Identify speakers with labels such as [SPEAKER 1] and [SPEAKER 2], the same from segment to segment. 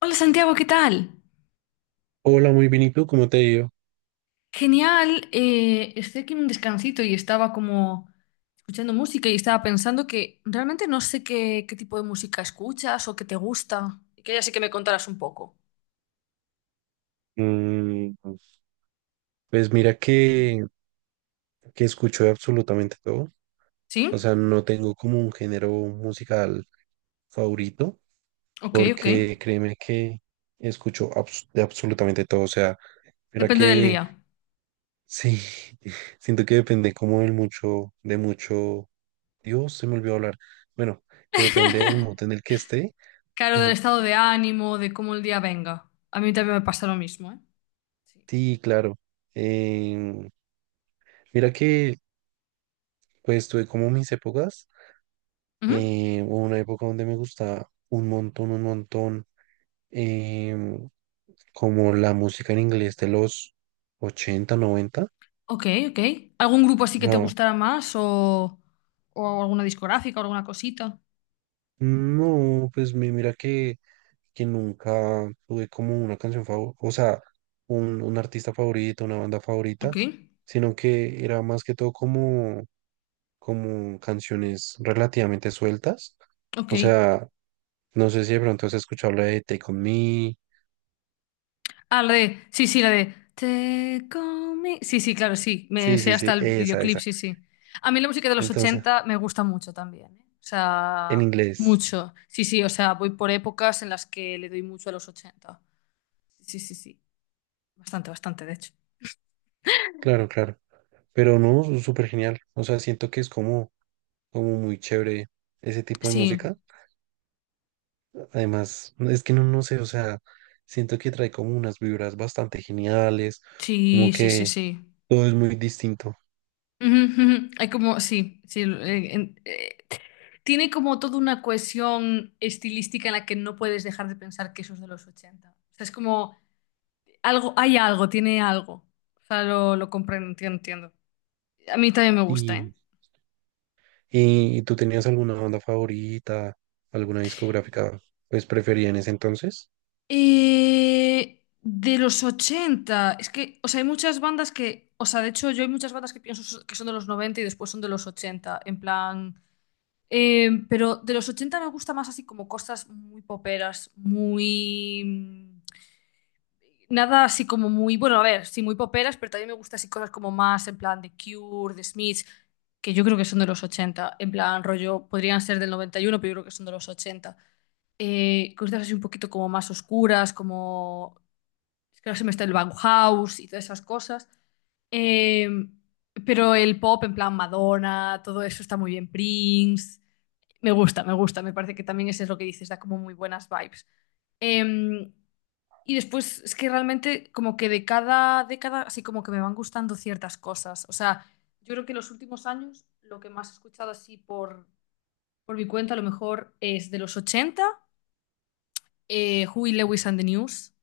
[SPEAKER 1] Hola Santiago, ¿qué tal?
[SPEAKER 2] Hola, muy bien. ¿Y tú cómo te ha ido?
[SPEAKER 1] Genial, estoy aquí en un descansito y estaba como escuchando música y estaba pensando que realmente no sé qué tipo de música escuchas o qué te gusta. Y que ya sí que me contarás un poco.
[SPEAKER 2] Mm, pues mira que escucho de absolutamente todo. O
[SPEAKER 1] ¿Sí?
[SPEAKER 2] sea, no tengo como un género musical favorito,
[SPEAKER 1] Ok, ok.
[SPEAKER 2] porque créeme que escucho de absolutamente todo. O sea, mira
[SPEAKER 1] Depende del
[SPEAKER 2] que
[SPEAKER 1] día.
[SPEAKER 2] sí, siento que depende como del mucho, de mucho. Dios, se me olvidó hablar. Bueno, que depende del mood en el que esté.
[SPEAKER 1] Claro, del
[SPEAKER 2] Ajá.
[SPEAKER 1] estado de ánimo, de cómo el día venga. A mí también me pasa lo mismo, ¿eh? Sí.
[SPEAKER 2] Sí, claro. Em, Mira que pues tuve como mis épocas.
[SPEAKER 1] Ujú.
[SPEAKER 2] Hubo una época donde me gustaba un montón, em, como la música en inglés de los 80 noventa.
[SPEAKER 1] Ok, ok. ¿Algún grupo así
[SPEAKER 2] O
[SPEAKER 1] que te
[SPEAKER 2] sea,
[SPEAKER 1] gustara más o alguna discográfica o alguna cosita?
[SPEAKER 2] no, pues mira que nunca tuve como una canción favorita, o sea, un artista favorito, una banda
[SPEAKER 1] Ok,
[SPEAKER 2] favorita, sino que era más que todo como, como canciones relativamente sueltas.
[SPEAKER 1] ok.
[SPEAKER 2] O sea, no sé si de pronto has escuchado la de Take On Me.
[SPEAKER 1] Ah, la de. Sí, sí, la de. Te come. Sí, sí, claro, sí. Me
[SPEAKER 2] Sí,
[SPEAKER 1] sé
[SPEAKER 2] sí,
[SPEAKER 1] hasta
[SPEAKER 2] sí,
[SPEAKER 1] el
[SPEAKER 2] esa,
[SPEAKER 1] videoclip,
[SPEAKER 2] esa.
[SPEAKER 1] sí, sí. A mí la música de los
[SPEAKER 2] Entonces,
[SPEAKER 1] 80 me gusta mucho también, ¿eh? O
[SPEAKER 2] en
[SPEAKER 1] sea,
[SPEAKER 2] inglés,
[SPEAKER 1] mucho. Sí, sí, o sea, voy por épocas en las que le doy mucho a los ochenta. Sí, sí, sí. Bastante, bastante, de hecho.
[SPEAKER 2] claro, claro. Pero no, súper genial. O sea, siento que es como, como muy chévere ese tipo de
[SPEAKER 1] Sí,
[SPEAKER 2] música. Además, no, es que no, no sé, o sea, siento que trae como unas vibras bastante geniales,
[SPEAKER 1] sí,
[SPEAKER 2] como
[SPEAKER 1] sí, sí,
[SPEAKER 2] que
[SPEAKER 1] sí.
[SPEAKER 2] todo es muy distinto.
[SPEAKER 1] Ujú, ujú. Hay como, sí, sí. Tiene como toda una cohesión estilística en la que no puedes dejar de pensar que eso es de los ochenta. O sea, es como... Algo, hay algo, tiene algo. O sea, lo comprendo, entiendo, entiendo. A mí también me gusta, ¿eh?
[SPEAKER 2] Y, y, ¿tú tenías alguna banda favorita, alguna discográfica, pues preferida en ese entonces?
[SPEAKER 1] De los 80 es que, o sea, hay muchas bandas que, o sea, de hecho, yo hay muchas bandas que que son de los 90 y después son de los 80 en plan, pero de los 80 me gusta más así como cosas muy poperas, muy... Nada así como muy, bueno, a ver, sí, muy poperas, pero también me gusta así cosas como más en plan de Cure, de Smiths, que yo creo que son de los 80 en plan rollo, podrían ser del 91 pero yo creo que son de los ochenta. Cosas así un poquito como más oscuras, como, es que ahora se me está el Bauhaus y todas esas cosas. Eh, pero el pop en plan Madonna, todo eso está muy bien, Prince, me gusta, me gusta, me parece que también eso es lo que dices, da como muy buenas vibes. Em, y después es que realmente como que de cada década así como que me van gustando ciertas cosas. O sea, yo creo que en los últimos años lo que más he escuchado así por mi cuenta a lo mejor es de los ochenta, Huey Lewis and the News.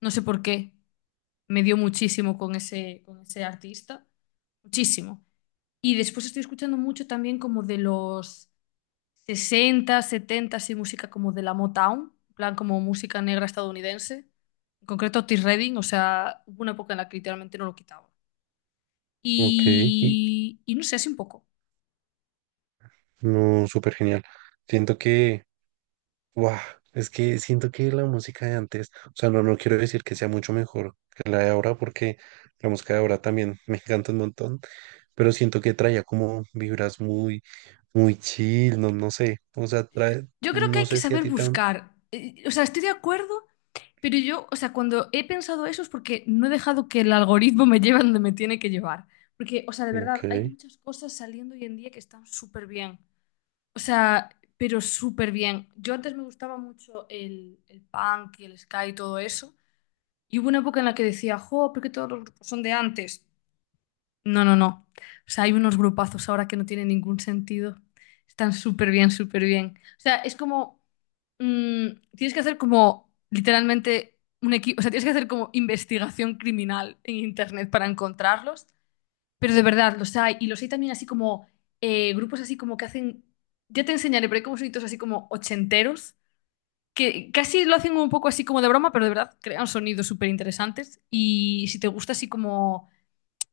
[SPEAKER 1] No sé por qué, me dio muchísimo con ese artista, muchísimo. Y después estoy escuchando mucho también como de los 60 70 así música como de la Motown, en plan como música negra estadounidense. En concreto Otis Redding, o sea, hubo una época en la que literalmente no lo quitaba.
[SPEAKER 2] Ok, y-
[SPEAKER 1] Y no sé, así un poco.
[SPEAKER 2] no, súper genial. Siento que, guau, es que siento que la música de antes, o sea, no, no quiero decir que sea mucho mejor que la de ahora, porque la música de ahora también me encanta un montón, pero siento que traía como vibras muy, muy chill, no, no sé, o sea, trae,
[SPEAKER 1] Yo creo que
[SPEAKER 2] no
[SPEAKER 1] hay que
[SPEAKER 2] sé si a
[SPEAKER 1] saber
[SPEAKER 2] ti también.
[SPEAKER 1] buscar. O sea, estoy de acuerdo, pero yo, o sea, cuando he pensado eso es porque no he dejado que el algoritmo me lleve a donde me tiene que llevar. Porque, o sea, de
[SPEAKER 2] Ok,
[SPEAKER 1] verdad, hay muchas cosas saliendo hoy en día que están súper bien. O sea, pero súper bien. Yo antes me gustaba mucho el punk y el ska y todo eso. Y hubo una época en la que decía, jo, ¿por qué todos los grupos son de antes? No, no, no. O sea, hay unos grupazos ahora que no tienen ningún sentido. Están súper bien, súper bien. O sea, es como, mm, tienes que hacer como literalmente un equipo, o sea, tienes que hacer como investigación criminal en internet para encontrarlos. Pero de verdad, los hay. Y los hay también así como grupos así como que hacen. Ya te enseñaré, pero hay como sonidos así como ochenteros, que casi lo hacen un poco así como de broma, pero de verdad crean sonidos súper interesantes. Y si te gusta así como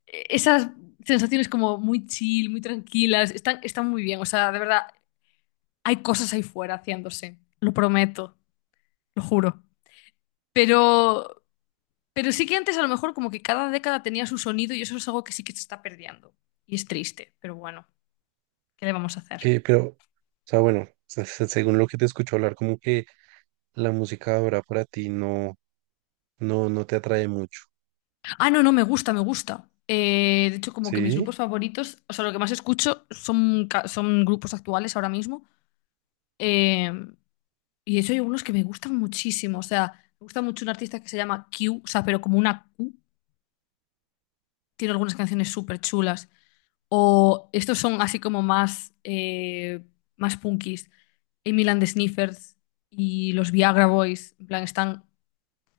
[SPEAKER 1] esas sensaciones como muy chill, muy tranquilas, están, están muy bien. O sea, de verdad, hay cosas ahí fuera haciéndose. Lo prometo, lo juro. Pero, pero, sí que antes a lo mejor como que cada década tenía su sonido y eso es algo que sí que se está perdiendo. Y es triste, pero bueno, ¿qué le vamos a hacer?
[SPEAKER 2] que, pero, o sea, bueno, según lo que te escucho hablar, como que la música de ahora para ti no, no, no te atrae mucho,
[SPEAKER 1] Ah, no, no, me gusta, me gusta. De hecho, como que mis
[SPEAKER 2] ¿sí?
[SPEAKER 1] grupos favoritos, o sea, lo que más escucho son grupos actuales ahora mismo. Eh, y de hecho hay unos que me gustan muchísimo. O sea, me gusta mucho un artista que se llama Q, o sea, pero como una Q. Tiene algunas canciones súper chulas. O estos son así como más punkis. Emil and the Sniffers y los Viagra Boys, en plan, están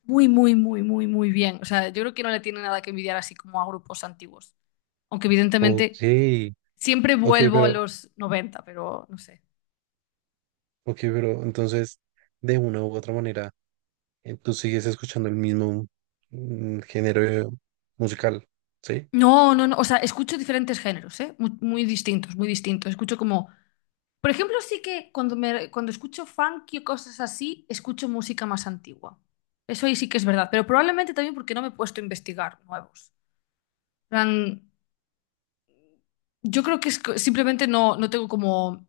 [SPEAKER 1] muy, muy, muy, muy, muy bien. O sea, yo creo que no le tiene nada que envidiar así como a grupos antiguos. Aunque
[SPEAKER 2] Ok,
[SPEAKER 1] evidentemente siempre
[SPEAKER 2] ok,
[SPEAKER 1] vuelvo a
[SPEAKER 2] pero,
[SPEAKER 1] los 90, pero no sé.
[SPEAKER 2] ok, pero entonces, de una u otra manera. Tú sigues escuchando el mismo género musical, ¿sí?
[SPEAKER 1] No, no, no. O sea, escucho diferentes géneros, ¿eh? Muy, muy distintos, muy distintos. Escucho como... Por ejemplo, sí que cuando escucho funky o cosas así, escucho música más antigua. Eso ahí sí que es verdad. Pero probablemente también porque no me he puesto a investigar nuevos. En plan, yo creo que es simplemente no tengo como,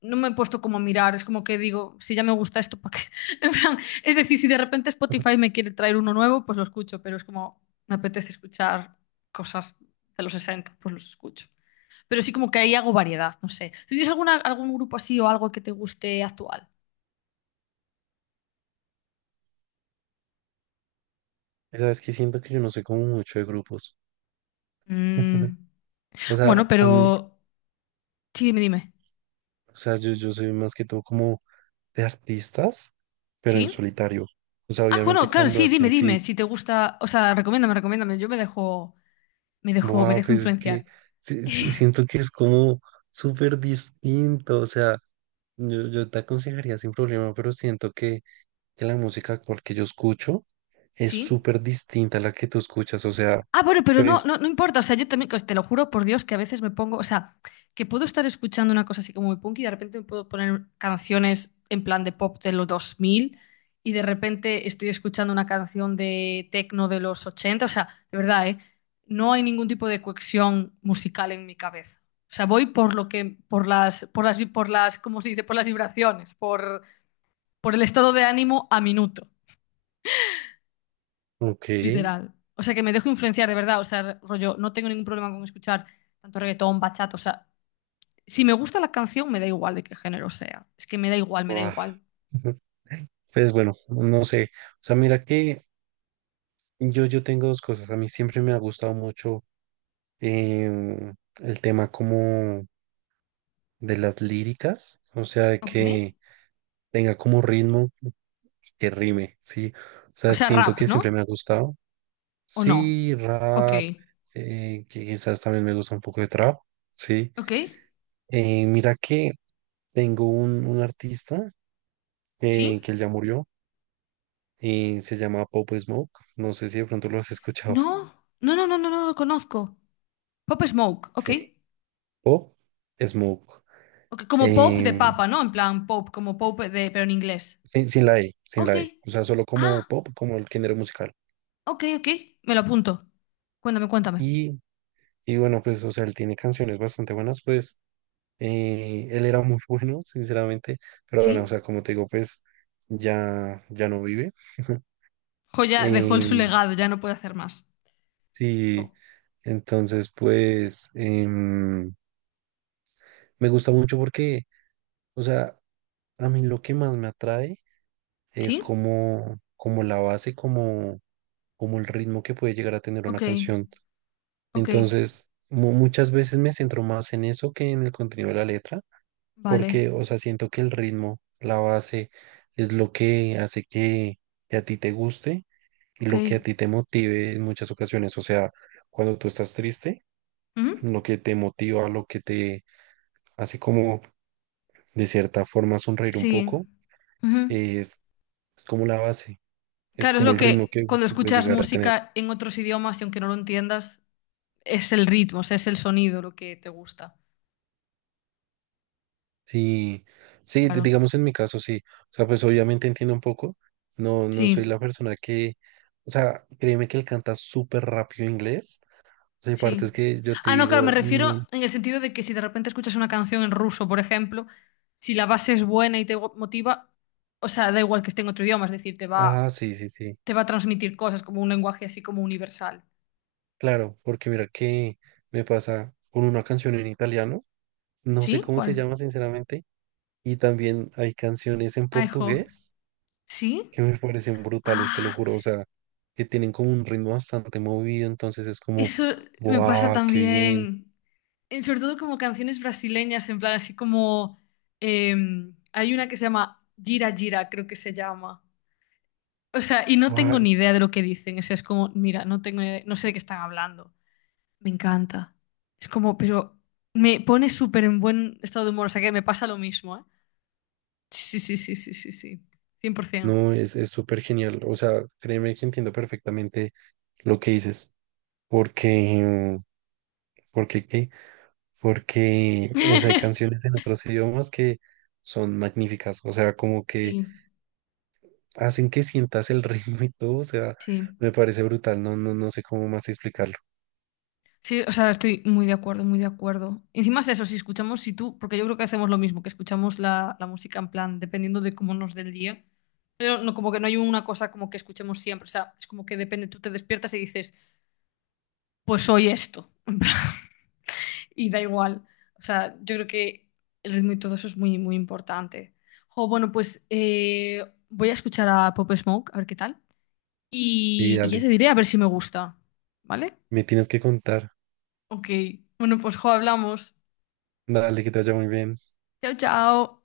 [SPEAKER 1] no me he puesto como a mirar, es como que digo, si ya me gusta esto, ¿para qué? En plan, es decir, si de repente Spotify me quiere traer uno nuevo, pues lo escucho, pero es como, me apetece escuchar cosas de los 60 pues los escucho. Pero sí como que ahí hago variedad, no sé. ¿Tú tienes alguna, algún grupo así o algo que te guste actual?
[SPEAKER 2] Y sabes que siento que yo no sé como mucho de grupos.
[SPEAKER 1] Mm,
[SPEAKER 2] O
[SPEAKER 1] bueno,
[SPEAKER 2] sea, a mí,
[SPEAKER 1] pero... Sí, dime, dime.
[SPEAKER 2] o sea, yo soy más que todo como de artistas, pero en
[SPEAKER 1] ¿Sí?
[SPEAKER 2] solitario. O sea,
[SPEAKER 1] Ah,
[SPEAKER 2] obviamente
[SPEAKER 1] bueno, claro,
[SPEAKER 2] cuando
[SPEAKER 1] sí, dime,
[SPEAKER 2] hacen
[SPEAKER 1] dime.
[SPEAKER 2] feat,
[SPEAKER 1] Si te gusta, o sea, recomiéndame, recomiéndame. Yo me dejo, me dejo, me
[SPEAKER 2] wow,
[SPEAKER 1] dejo
[SPEAKER 2] pues es que
[SPEAKER 1] influenciar.
[SPEAKER 2] sí siento que es como súper distinto. O sea, yo te aconsejaría sin problema, pero siento que la música actual que yo escucho es
[SPEAKER 1] Sí.
[SPEAKER 2] súper distinta a la que tú escuchas. O sea,
[SPEAKER 1] Ah, bueno, pero no,
[SPEAKER 2] pues,
[SPEAKER 1] no, no importa. O sea, yo también, pues, te lo juro por Dios que a veces me pongo, o sea, que puedo estar escuchando una cosa así como muy punk y de repente me puedo poner canciones en plan de pop de los 2000 y de repente estoy escuchando una canción de techno de los 80. O sea, de verdad, ¿eh? No hay ningún tipo de cohesión musical en mi cabeza. O sea, voy por lo que, por las, ¿cómo se dice? Por las vibraciones, por el estado de ánimo a minuto.
[SPEAKER 2] ok,
[SPEAKER 1] Literal. O sea, que me dejo influenciar de verdad. O sea, rollo, no tengo ningún problema con escuchar tanto reggaetón, bachata. O sea, si me gusta la canción, me da igual de qué género sea. Es que me da igual, me da
[SPEAKER 2] guau.
[SPEAKER 1] igual.
[SPEAKER 2] Pues bueno, no sé. O sea, mira que yo tengo dos cosas. A mí siempre me ha gustado mucho el tema como de las líricas, o sea, de
[SPEAKER 1] Ok.
[SPEAKER 2] que tenga como ritmo, que rime, ¿sí? O
[SPEAKER 1] O
[SPEAKER 2] sea,
[SPEAKER 1] sea,
[SPEAKER 2] siento
[SPEAKER 1] rap,
[SPEAKER 2] que
[SPEAKER 1] ¿no?
[SPEAKER 2] siempre me ha gustado.
[SPEAKER 1] ¿O no?
[SPEAKER 2] Sí,
[SPEAKER 1] Ok.
[SPEAKER 2] rap, que quizás también me gusta un poco de trap, ¿sí?
[SPEAKER 1] Ok.
[SPEAKER 2] Mira que tengo un artista que
[SPEAKER 1] ¿Sí?
[SPEAKER 2] él ya murió y se llama Pop Smoke. No sé si de pronto lo has escuchado.
[SPEAKER 1] No. No, no, no, no, no lo conozco. Pop Smoke. Ok.
[SPEAKER 2] Sí. Pop Smoke.
[SPEAKER 1] Ok, como pop de
[SPEAKER 2] Em,
[SPEAKER 1] papa, ¿no? En plan, pop, como pop de, pero en inglés.
[SPEAKER 2] sin la E, sin
[SPEAKER 1] Ok.
[SPEAKER 2] la E. O sea, solo como
[SPEAKER 1] Ah,
[SPEAKER 2] pop, como el género musical.
[SPEAKER 1] ok, ok. Me lo apunto. Cuéntame, cuéntame.
[SPEAKER 2] Y, y bueno, pues, o sea, él tiene canciones bastante buenas, pues, él era muy bueno, sinceramente. Pero bueno, o
[SPEAKER 1] ¿Sí?
[SPEAKER 2] sea, como te digo, pues, ya, ya no vive.
[SPEAKER 1] Joya dejó el su
[SPEAKER 2] Em,
[SPEAKER 1] legado, ya no puede hacer más. Oh.
[SPEAKER 2] sí, entonces, pues, me gusta mucho porque, o sea, a mí lo que más me atrae es
[SPEAKER 1] ¿Sí?
[SPEAKER 2] como la base, como el ritmo que puede llegar a tener una
[SPEAKER 1] Ok,
[SPEAKER 2] canción.
[SPEAKER 1] ok,
[SPEAKER 2] Entonces, muchas veces me centro más en eso que en el contenido de la letra,
[SPEAKER 1] vale,
[SPEAKER 2] porque, o sea, siento que el ritmo, la base, es lo que hace que a ti te guste y
[SPEAKER 1] ok.
[SPEAKER 2] lo que a ti te motive en muchas ocasiones. O sea, cuando tú estás triste,
[SPEAKER 1] Ujú.
[SPEAKER 2] lo que te motiva, lo que te hace como, de cierta forma, sonreír un
[SPEAKER 1] Sí.
[SPEAKER 2] poco,
[SPEAKER 1] Ujú.
[SPEAKER 2] es, es como la base, es
[SPEAKER 1] Claro, es
[SPEAKER 2] como
[SPEAKER 1] lo
[SPEAKER 2] el ritmo
[SPEAKER 1] que
[SPEAKER 2] que
[SPEAKER 1] cuando
[SPEAKER 2] que puede
[SPEAKER 1] escuchas
[SPEAKER 2] llegar a tener.
[SPEAKER 1] música en otros idiomas y aunque no lo entiendas, es el ritmo, o sea, es el sonido lo que te gusta.
[SPEAKER 2] Sí, sí,
[SPEAKER 1] Claro.
[SPEAKER 2] digamos en mi caso sí. O sea, pues obviamente entiendo un poco. No, no soy
[SPEAKER 1] Sí,
[SPEAKER 2] la persona que, o sea, créeme que él canta súper rápido inglés. O sea, hay
[SPEAKER 1] sí.
[SPEAKER 2] partes que yo te
[SPEAKER 1] Ah, no, claro, me
[SPEAKER 2] digo,
[SPEAKER 1] refiero
[SPEAKER 2] "No".
[SPEAKER 1] en el sentido de que si de repente escuchas una canción en ruso, por ejemplo, si la base es buena y te motiva, o sea, da igual que esté en otro idioma, es decir, te va
[SPEAKER 2] Ah, sí, sí, sí.
[SPEAKER 1] te va a transmitir cosas como un lenguaje así como universal.
[SPEAKER 2] Claro, porque mira que me pasa con una canción en italiano, no sé
[SPEAKER 1] ¿Sí?
[SPEAKER 2] cómo se
[SPEAKER 1] ¿Cuál?
[SPEAKER 2] llama sinceramente, y también hay canciones en
[SPEAKER 1] Ay, jo.
[SPEAKER 2] portugués
[SPEAKER 1] ¿Sí?
[SPEAKER 2] que me parecen brutales, te lo
[SPEAKER 1] Ah,
[SPEAKER 2] juro. O sea, que tienen como un ritmo bastante movido, entonces es como,
[SPEAKER 1] eso me pasa
[SPEAKER 2] wow, qué bien.
[SPEAKER 1] también. Sobre todo como canciones brasileñas, en plan así como... Hay una que se llama Gira Gira, creo que se llama. O sea, y no tengo ni idea de lo que dicen. O sea, es como, mira, no tengo ni idea- no sé de qué están hablando. Me encanta. Es como, pero me pone súper en buen estado de humor. O sea, que me pasa lo mismo, ¿eh? Sí, sí, sí, sí, sí, sí, cien por 100%.
[SPEAKER 2] No, es súper genial. O sea, créeme que entiendo perfectamente lo que dices. Porque, porque qué, porque, o sea, hay canciones en otros idiomas que son magníficas. O sea, como que
[SPEAKER 1] Sí,
[SPEAKER 2] hacen que sientas el ritmo y todo. O sea,
[SPEAKER 1] sí.
[SPEAKER 2] me parece brutal. No, no, no sé cómo más explicarlo.
[SPEAKER 1] Sí, o sea, estoy muy de acuerdo, muy de acuerdo. Encima es eso, si escuchamos, si tú, porque yo creo que hacemos lo mismo, que escuchamos la música en plan, dependiendo de cómo nos dé el día, pero no como que no hay una cosa como que escuchemos siempre, o sea, es como que depende, tú te despiertas y dices, pues hoy esto, en plan, y da igual. O sea, yo creo que el ritmo y todo eso es muy, muy importante. O bueno, pues voy a escuchar a Pop Smoke, a ver qué tal,
[SPEAKER 2] Y
[SPEAKER 1] y ya
[SPEAKER 2] dale,
[SPEAKER 1] te diré a ver si me gusta, ¿vale?
[SPEAKER 2] me tienes que contar.
[SPEAKER 1] Ok, bueno, pues jo, hablamos.
[SPEAKER 2] Dale, que te vaya muy bien.
[SPEAKER 1] Chao, chao.